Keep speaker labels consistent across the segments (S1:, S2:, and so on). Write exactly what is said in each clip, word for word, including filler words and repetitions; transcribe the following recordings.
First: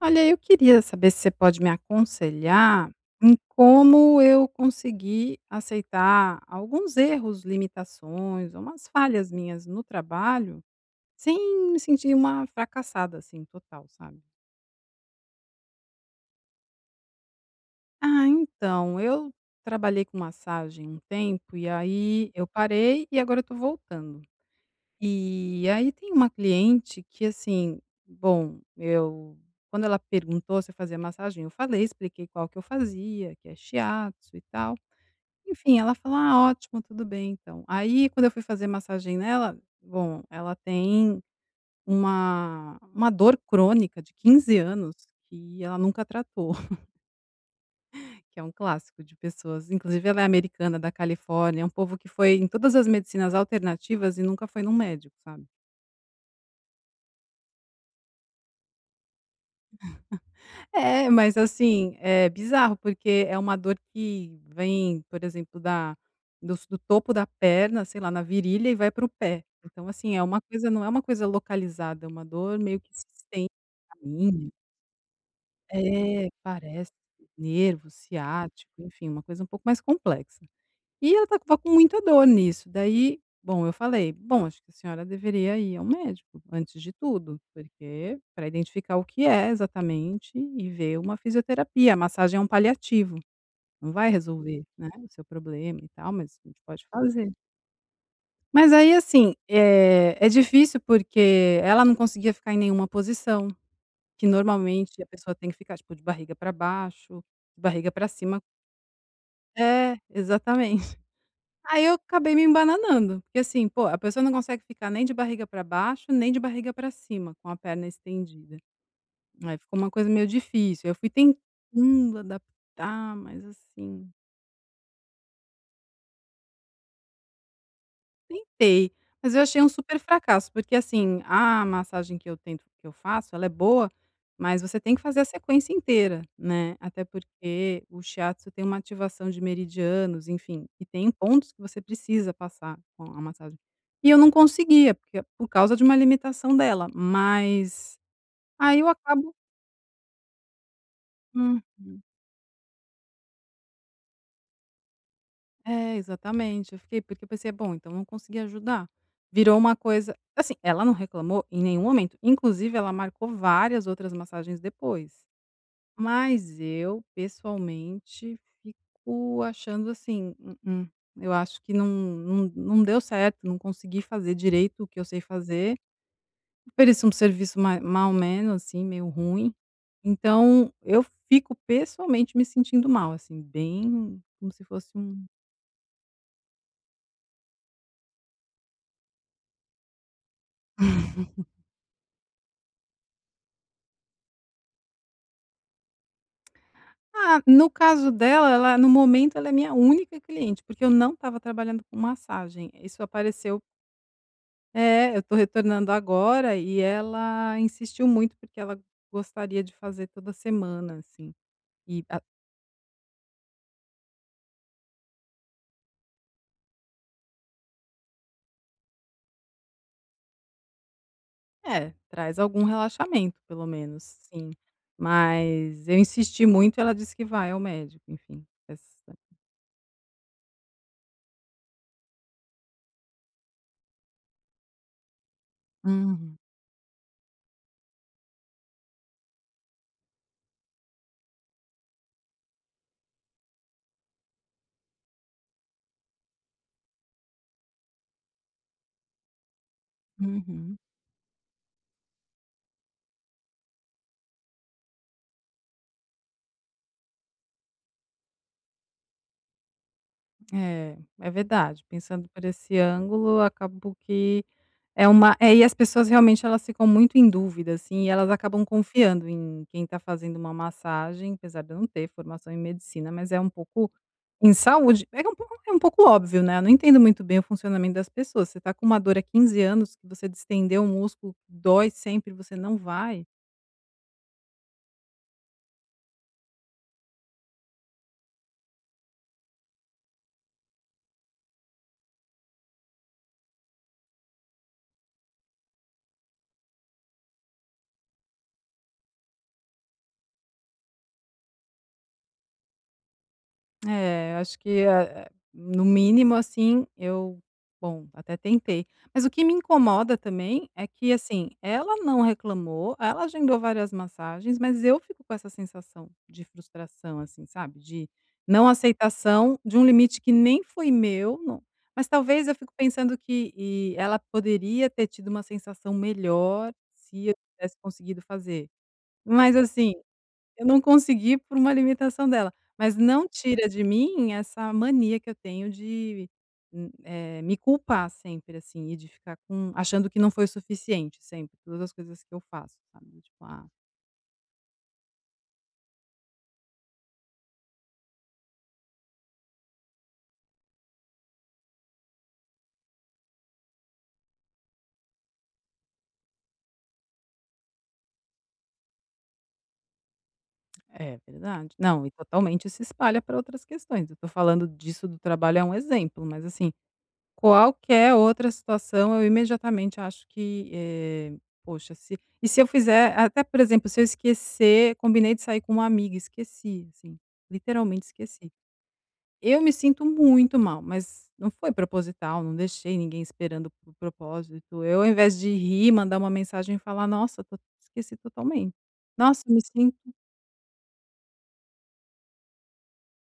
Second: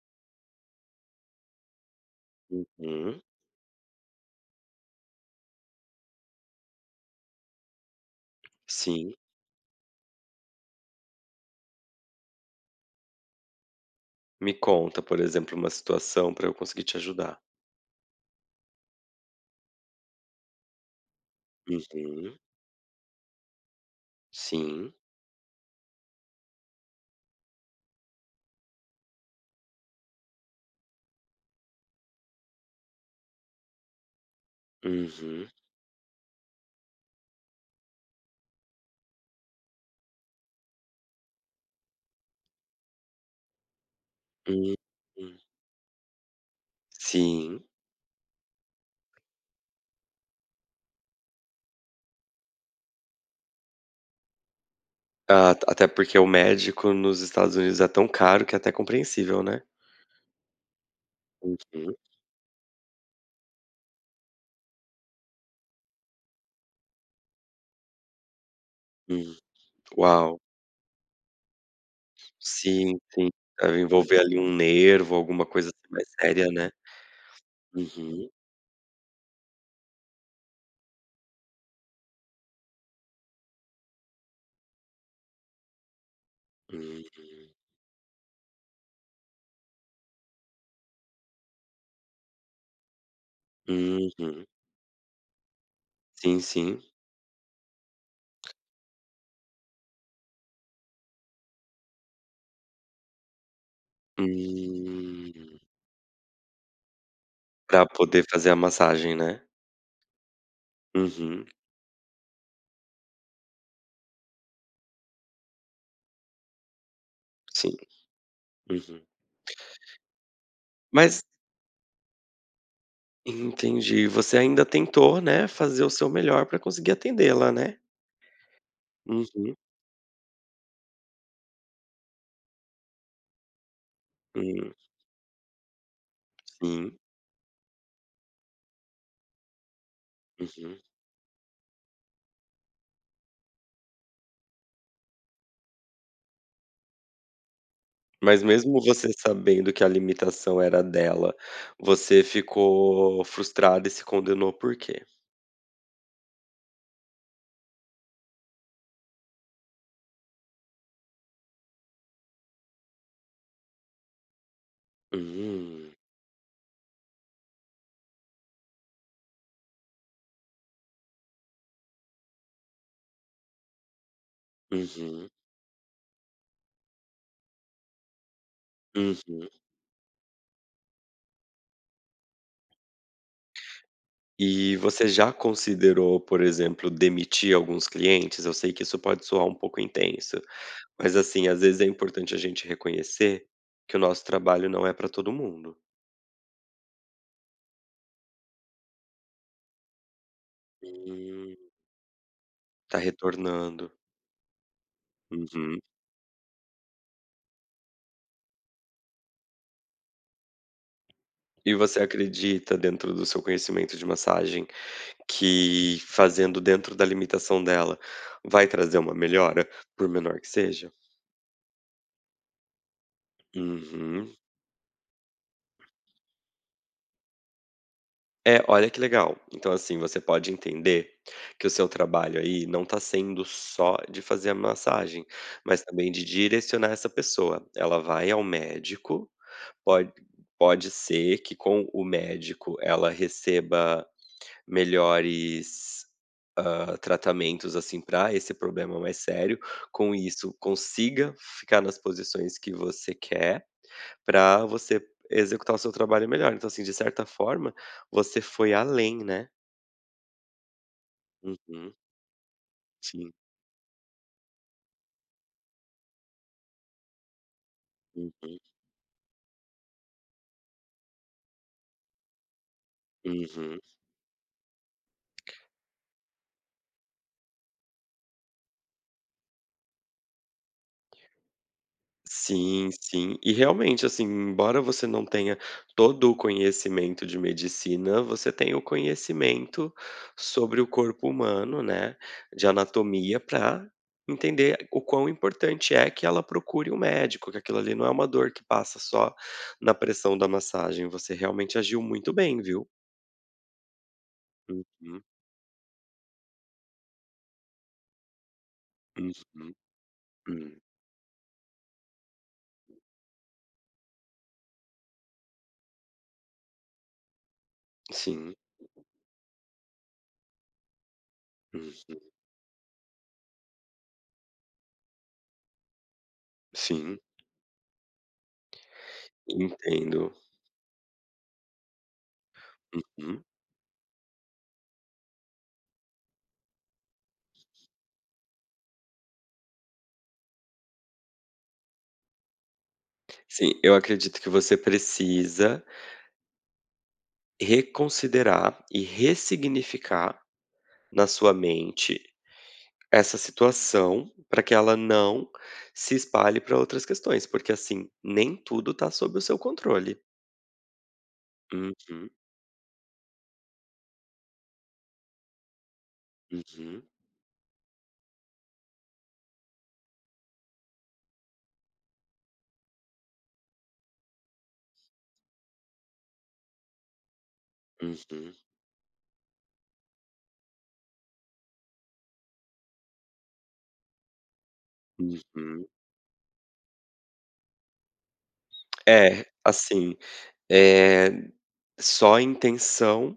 S1: Olha, eu queria saber se você pode me aconselhar
S2: Uhum.
S1: em como eu consegui aceitar alguns erros, limitações, ou umas
S2: Sim.
S1: falhas minhas no trabalho, sem me sentir uma fracassada, assim, total, sabe?
S2: Me conta, por exemplo, uma situação para eu conseguir te ajudar.
S1: Ah, então, eu trabalhei com massagem um tempo e aí
S2: Uhum.
S1: eu parei e agora eu tô voltando.
S2: Sim.
S1: E aí tem uma cliente que assim, bom, eu quando ela perguntou se eu fazia massagem, eu falei, expliquei qual que eu fazia, que é shiatsu e tal.
S2: Uhum.
S1: Enfim, ela falou: "Ah, ótimo, tudo bem então". Aí quando eu fui fazer massagem nela, bom, ela tem uma uma dor crônica de quinze anos
S2: Uhum.
S1: que ela nunca tratou,
S2: Sim.
S1: que é um clássico de pessoas, inclusive ela é americana da Califórnia, é um povo que foi em todas as medicinas alternativas e nunca foi num médico, sabe?
S2: A até porque o médico nos Estados Unidos é tão caro que é até compreensível, né.
S1: É, mas
S2: Uhum.
S1: assim, é bizarro, porque é uma dor que vem, por exemplo, da do do topo da perna, sei lá, na virilha e vai para o
S2: Hum.
S1: pé. Então assim, é
S2: Uau.
S1: uma coisa não é uma coisa localizada, é uma dor meio que
S2: Sim,
S1: se
S2: sim.
S1: estende
S2: Deve envolver ali
S1: caminha.
S2: um nervo, alguma coisa assim mais
S1: É,
S2: séria, né.
S1: parece nervo
S2: Uhum.
S1: ciático, enfim, uma coisa um pouco mais complexa. E ela estava com muita dor nisso, daí, bom, eu falei: "Bom, acho que a senhora deveria ir ao médico, antes de
S2: Uhum.
S1: tudo, porque para identificar o que é exatamente e ver uma fisioterapia, a massagem é um paliativo, não vai
S2: Uhum.
S1: resolver, né, o seu problema e tal, mas
S2: Sim,
S1: a gente
S2: sim.
S1: pode fazer". Mas aí, assim, eh, é difícil porque ela não conseguia ficar em nenhuma posição, que normalmente a pessoa tem que
S2: Hum.
S1: ficar, tipo, de barriga para baixo, de
S2: Pra
S1: barriga para
S2: poder
S1: cima.
S2: fazer a massagem, né.
S1: É, exatamente.
S2: Uhum.
S1: Aí eu acabei me embananando, porque assim, pô, a pessoa não consegue ficar nem de barriga para baixo, nem de barriga para cima, com a
S2: Sim.
S1: perna estendida.
S2: Uhum.
S1: Aí ficou uma coisa meio difícil. Eu fui
S2: Mas
S1: tentando adaptar, mas
S2: entendi,
S1: assim.
S2: você ainda tentou, né, fazer o seu melhor pra conseguir atendê-la, né?
S1: Tentei,
S2: Uhum,
S1: mas eu achei um super fracasso, porque assim, a massagem que eu tento que eu faço, ela é boa, mas
S2: hum,
S1: você tem que fazer a sequência inteira, né,
S2: sim,
S1: até porque o shiatsu tem uma ativação de meridianos, enfim,
S2: uhum.
S1: e tem pontos que você precisa passar com a massagem. E eu não conseguia, porque por causa de uma limitação dela, mas
S2: Mas
S1: aí
S2: mesmo
S1: eu
S2: você
S1: acabo.
S2: sabendo que a limitação era dela,
S1: Uhum.
S2: você ficou frustrada e se condenou por quê?
S1: É, exatamente. Eu fiquei porque eu pensei: "Bom, então não consegui ajudar". Virou uma coisa assim, ela não reclamou em nenhum momento, inclusive ela marcou várias outras massagens depois.
S2: Hum,
S1: Mas eu, pessoalmente, fico achando assim: "Mm-mm, eu acho que não não não deu certo, não consegui fazer direito o que eu sei
S2: uhum,
S1: fazer". Ofereci um serviço ma mal menos, assim, meio
S2: uhum.
S1: ruim. Então eu fico pessoalmente me sentindo mal, assim, bem como se
S2: E
S1: fosse
S2: você
S1: um.
S2: já considerou, por exemplo, demitir alguns clientes? Eu sei que isso pode soar um pouco intenso, mas, assim, às vezes é importante a gente reconhecer que o nosso trabalho não é pra todo mundo.
S1: Ah, no caso dela, ela no momento ela é minha única cliente, porque eu não estava
S2: Hum.
S1: trabalhando com massagem.
S2: Tá
S1: Isso apareceu,
S2: retornando.
S1: é, eu estou
S2: Uhum.
S1: retornando agora e ela insistiu muito porque ela gostaria de fazer toda semana, assim.
S2: E você
S1: E a,
S2: acredita, dentro do seu conhecimento de massagem, que fazendo dentro da limitação dela vai trazer uma melhora, por menor que seja?
S1: é, traz algum relaxamento pelo menos,
S2: Uhum.
S1: sim. Mas eu insisti muito e ela disse que vai ao médico, enfim.
S2: É,
S1: Essa.
S2: olha que legal. Então, assim, você pode entender que o seu trabalho aí não tá sendo só de fazer a massagem, mas também de
S1: Uhum,
S2: direcionar essa pessoa. Ela vai ao médico, pode, pode ser que com o médico ela receba melhores, hã, tratamentos, assim, para esse problema mais sério. Com isso,
S1: uhum.
S2: consiga ficar nas posições que você quer, para você executar o seu trabalho melhor. Então, assim, de certa forma, você foi além, né.
S1: É, é verdade.
S2: Uhum.
S1: Pensando por esse
S2: Sim.
S1: ângulo, acabou que é uma é, e as pessoas realmente elas ficam muito em dúvida, assim, e elas
S2: Uhum.
S1: acabam confiando em quem está fazendo uma massagem, apesar de eu não ter formação em medicina, mas é um
S2: Uhum.
S1: pouco em saúde, é um pouco é um pouco óbvio, né, eu não entendo muito bem o funcionamento das pessoas, você está com uma dor há quinze anos que você distendeu o músculo, dói sempre, você não
S2: Sim,
S1: vai.
S2: sim. E realmente, assim, embora você não tenha todo o conhecimento de medicina, você tem o conhecimento sobre o corpo humano, né, de anatomia, para entender o quão importante é que ela procure um médico, que aquilo ali não é uma dor que passa só na pressão da massagem. Você realmente agiu muito bem, viu.
S1: É, acho que,
S2: Uhum,
S1: ah, no mínimo, assim, eu bom, até tentei. Mas o que me
S2: uhum,
S1: incomoda também
S2: hum.
S1: é que, assim, ela não reclamou, ela agendou várias massagens, mas eu fico com essa sensação de frustração, assim, sabe, de
S2: Sim,
S1: não aceitação de um limite que nem foi meu, não, mas
S2: hum,
S1: talvez eu fico pensando que e ela poderia ter tido uma sensação melhor
S2: sim,
S1: se eu tivesse conseguido fazer. Mas assim
S2: entendo.
S1: eu não consegui por uma limitação dela, mas não
S2: Uhum.
S1: tira de mim essa mania que eu tenho de, hum, eh, me culpar sempre, assim, e de ficar com achando que não foi o suficiente sempre, todas as coisas que eu faço, sabe, tipo: "Ah,
S2: Sim, eu acredito que você precisa reconsiderar e ressignificar na sua mente essa situação, para que ela não se espalhe para outras questões, porque, assim, nem tudo tá sob o seu controle.
S1: é verdade". Não, e
S2: Uhum,
S1: totalmente se espalha para outras questões, eu tô falando disso do trabalho é um exemplo, mas assim,
S2: uhum,
S1: qualquer outra situação, eu imediatamente acho que, eh, poxa, se e se eu fizer até, por exemplo, se eu esquecer combinei de sair com uma amiga, esqueci, assim, literalmente esqueci.
S2: uhum,
S1: Eu me sinto muito mal, mas não foi proposital, não deixei ninguém esperando por propósito. Eu, ao invés de
S2: uhum.
S1: rir, mandar uma mensagem e falar: "Nossa, to esqueci totalmente. Nossa,
S2: É,
S1: eu me sinto".
S2: assim, Eh, só a intenção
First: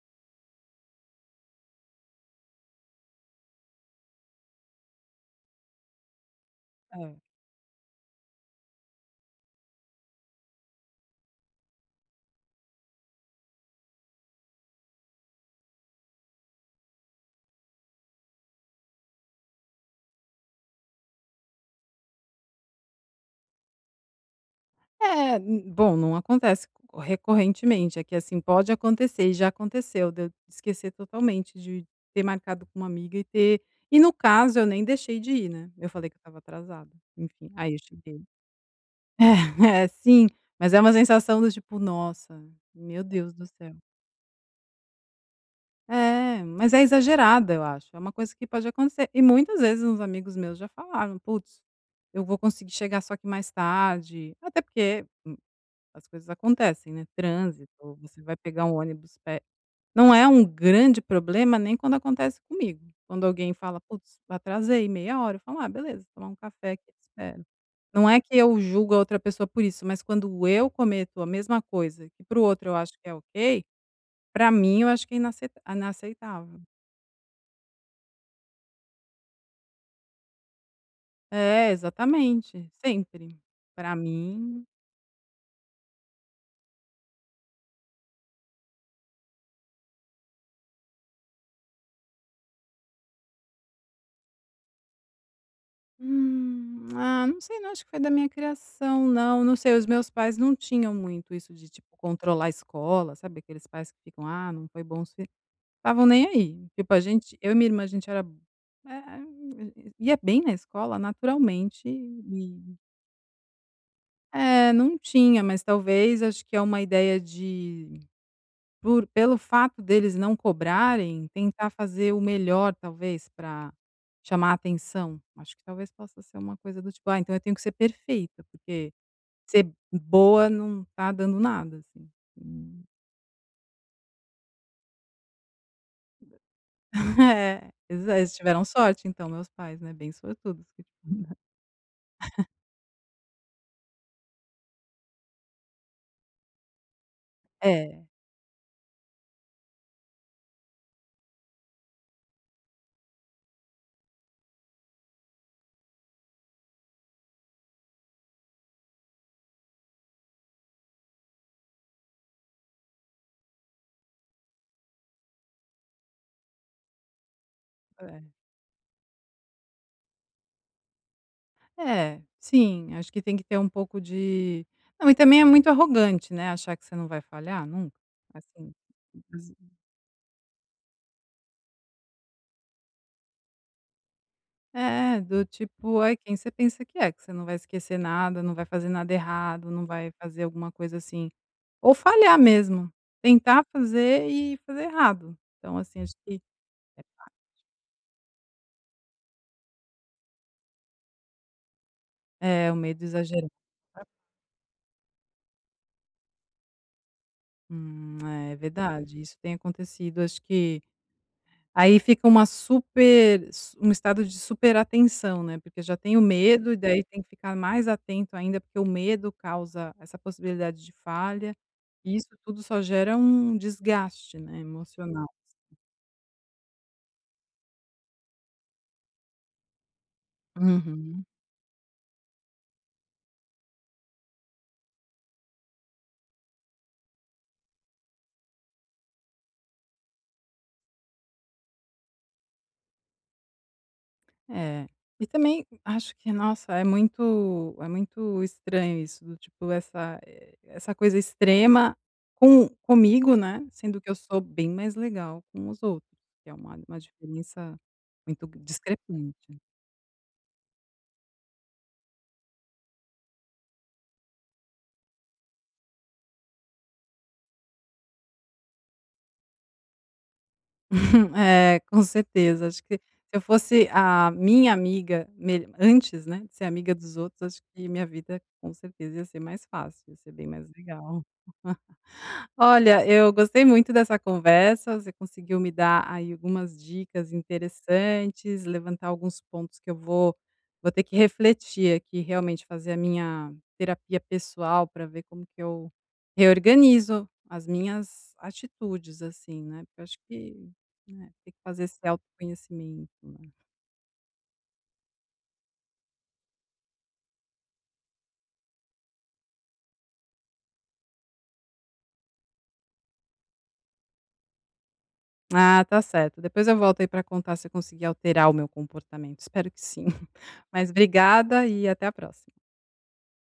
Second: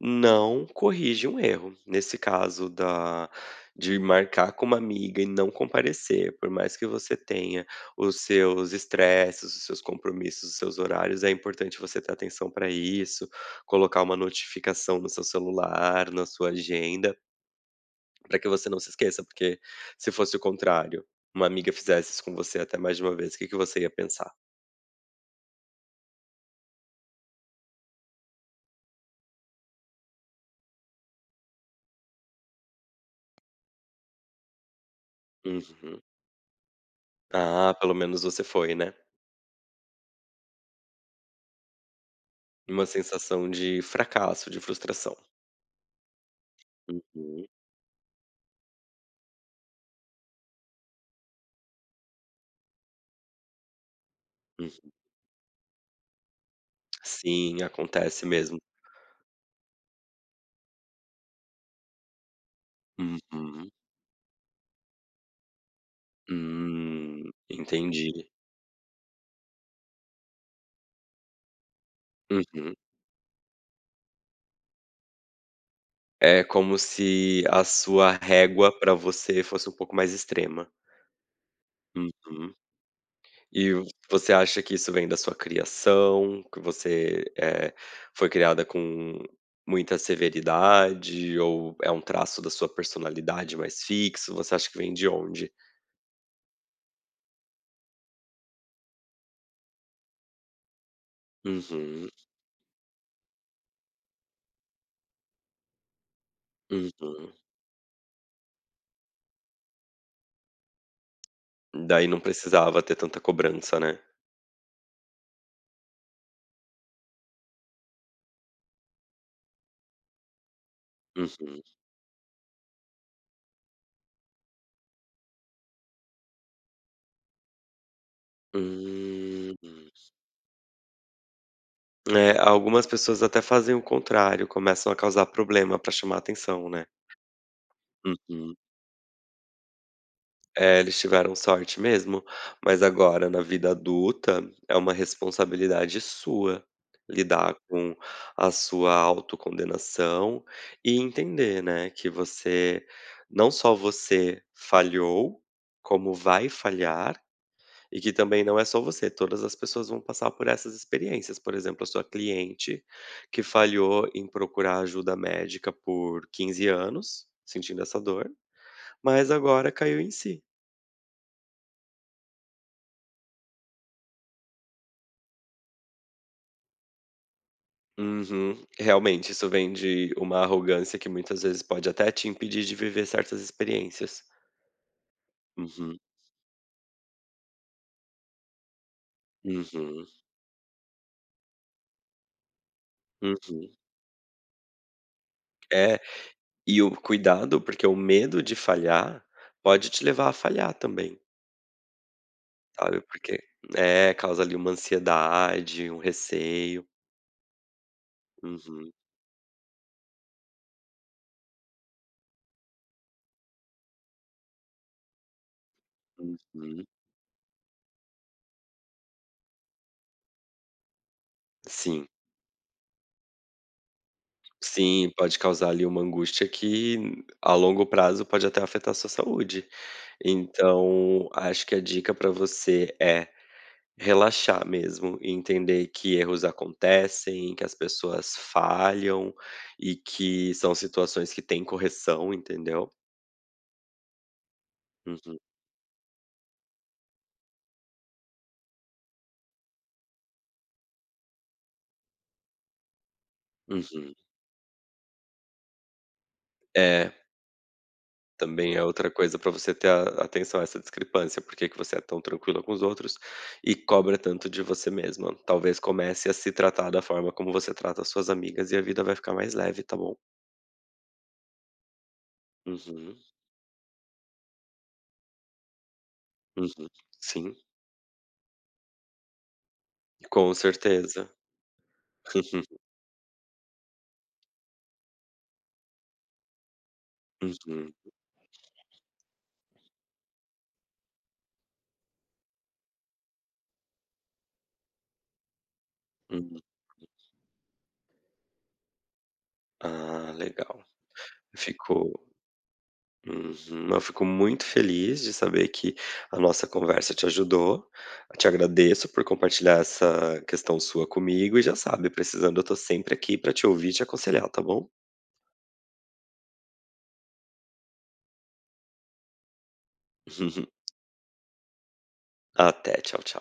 S2: não corrige um erro. Nesse caso da de marcar com uma amiga e não comparecer, por mais que
S1: É.
S2: você tenha os seus estresses, os seus compromissos, os seus horários, é importante você ter atenção para isso, colocar uma notificação no seu celular, na sua agenda, para que você não se esqueça, porque se fosse o contrário, uma amiga fizesse isso com você até mais de uma vez, o que que você ia pensar?
S1: É, n bom, não acontece co- recorrentemente, é que, assim, pode acontecer e já aconteceu de eu esquecer totalmente de ter marcado com uma amiga e ter, e no caso eu nem deixei de ir, né, eu
S2: Uhum.
S1: falei que eu estava atrasada, enfim,
S2: Ah,
S1: aí eu
S2: pelo
S1: cheguei.
S2: menos você foi, né?
S1: É, sim, mas é uma sensação do tipo: "Nossa,
S2: Uma
S1: meu Deus do
S2: sensação
S1: céu".
S2: de fracasso, de frustração.
S1: É, mas é
S2: Uhum,
S1: exagerada, eu acho, é uma coisa que pode acontecer e muitas vezes uns amigos meus já falaram: "Putz, eu vou conseguir chegar só que mais tarde", até
S2: hum.
S1: porque as coisas acontecem, né,
S2: Sim,
S1: trânsito, você
S2: acontece
S1: vai
S2: mesmo.
S1: pegar um ônibus pe não é um grande problema nem quando acontece comigo. Quando alguém
S2: Uhum.
S1: fala: "Putz, atrasei meia hora", eu falo: "Ah, beleza, tomar um café aqui, te
S2: Hum,
S1: espero". Não é que
S2: entendi.
S1: eu julgo a outra pessoa por isso, mas quando eu cometo a mesma coisa que para o outro
S2: Uhum.
S1: eu acho que é ok, para mim eu acho que é inacei
S2: É
S1: inaceitável.
S2: como se a sua régua para você fosse um pouco mais extrema.
S1: É,
S2: Uhum.
S1: exatamente, sempre.
S2: E
S1: Para
S2: você acha
S1: mim.
S2: que isso vem da sua criação, que você, eh, foi criada com muita severidade ou é um traço da sua personalidade mais fixo? Você acha que vem de onde?
S1: Hum, ah, não sei não, acho que foi da minha criação não, não sei, os meus pais não tinham muito isso de, tipo,
S2: Uhum,
S1: controlar a escola, sabe aqueles pais que ficam: "Ah, não foi bom", se estavam nem aí. Tipo, a
S2: uhum.
S1: gente eu e minha irmã, a gente era eh, ia bem na escola naturalmente
S2: Daí não
S1: e
S2: precisava ter tanta cobrança, né.
S1: é, não tinha, mas talvez acho que é uma ideia de por pelo fato deles não cobrarem,
S2: Uhum.
S1: tentar fazer o melhor talvez para chamar atenção. Acho que talvez possa ser uma coisa do tipo: "Ah, então eu tenho que ser perfeita, porque
S2: Hum.
S1: ser boa não tá dando nada", assim.
S2: É,
S1: Hum,
S2: algumas pessoas até fazem o contrário, começam a causar problema para chamar atenção, né.
S1: é, exa eles
S2: Uhum.
S1: tiveram sorte então, meus pais, né, bem sortudos
S2: É,
S1: que
S2: eles tiveram sorte mesmo, mas agora na vida adulta é uma responsabilidade sua lidar com
S1: é,
S2: a sua autocondenação e entender, né, que você não só você falhou, como vai falhar. E que também não é só você, todas as pessoas vão passar por essas experiências. Por exemplo, a sua cliente que falhou em procurar ajuda médica por quinze anos, sentindo essa dor,
S1: é.
S2: mas agora caiu em si.
S1: É, sim, acho que tem que ter um pouco de não, e também é muito arrogante, né, achar que você não vai falhar nunca,
S2: Uhum.
S1: assim.
S2: Realmente, isso vem de uma arrogância que muitas vezes pode até te impedir de viver certas experiências.
S1: É, do
S2: Uhum,
S1: tipo, é quem você pensa que é, que você não vai esquecer nada, não vai fazer nada errado, não
S2: uhum,
S1: vai fazer alguma coisa assim. Ou falhar mesmo, tentar
S2: uhum.
S1: fazer e fazer errado. Então,
S2: É,
S1: assim, acho que
S2: e o cuidado, porque o medo de falhar pode te levar a falhar também.
S1: é o
S2: Sabe,
S1: medo
S2: porque
S1: exagerado.
S2: é, causa ali uma ansiedade, um receio.
S1: Hum, é
S2: Uhum,
S1: verdade, isso tem acontecido. Acho que aí fica uma super um estado de super atenção né, porque já tem o medo e
S2: uhum.
S1: daí tem que ficar mais atento ainda, porque o medo causa essa possibilidade de falha,
S2: Sim,
S1: e isso tudo só gera um desgaste, né,
S2: sim,
S1: emocional.
S2: pode causar ali uma angústia que a longo prazo pode até afetar a sua saúde.
S1: Uhum.
S2: Então, acho que a dica para você é relaxar mesmo e entender que erros acontecem, que as pessoas falham e que são situações que têm correção, entendeu?
S1: É. E
S2: Uhum,
S1: também acho que, nossa, é muito é muito estranho isso do tipo essa, eh, essa coisa extrema com comigo, né, sendo que eu
S2: uhum.
S1: sou bem mais legal com os outros, que é uma uma
S2: É.
S1: diferença muito
S2: Também é outra coisa para
S1: discrepante.
S2: você ter a atenção a essa discrepância, por que que você é tão tranquila com os outros e cobra tanto de você mesma. Talvez comece a se tratar da forma como você trata as suas amigas e a vida vai ficar mais leve, tá bom?
S1: É, com certeza. Acho que se
S2: Uhum,
S1: eu fosse a minha amiga mel antes, né, de ser
S2: uhum.
S1: amiga dos outros,
S2: Sim,
S1: acho que minha vida com certeza ia ser mais fácil, ia ser bem
S2: com
S1: mais legal.
S2: certeza. Uhum,
S1: Olha, eu gostei muito dessa conversa, você conseguiu me dar aí algumas dicas
S2: uhum,
S1: interessantes, levantar alguns pontos que eu vou vou ter que refletir aqui, realmente fazer a minha terapia pessoal para ver como que eu
S2: uhum.
S1: reorganizo as minhas atitudes, assim, né, porque eu acho
S2: Ah,
S1: que,
S2: legal.
S1: né, tem que fazer esse
S2: Ficou...
S1: autoconhecimento, né.
S2: Uhum. Eu fico muito feliz de saber que a nossa conversa te ajudou. Eu te agradeço por compartilhar essa questão sua comigo e já sabe, precisando, eu tô sempre aqui pra te ouvir e te aconselhar, tá bom?
S1: Ah, tá certo, depois eu volto aí para contar se eu consegui alterar o meu comportamento, espero que sim. Mas obrigada e até a próxima.
S2: Até, tchau, tchau.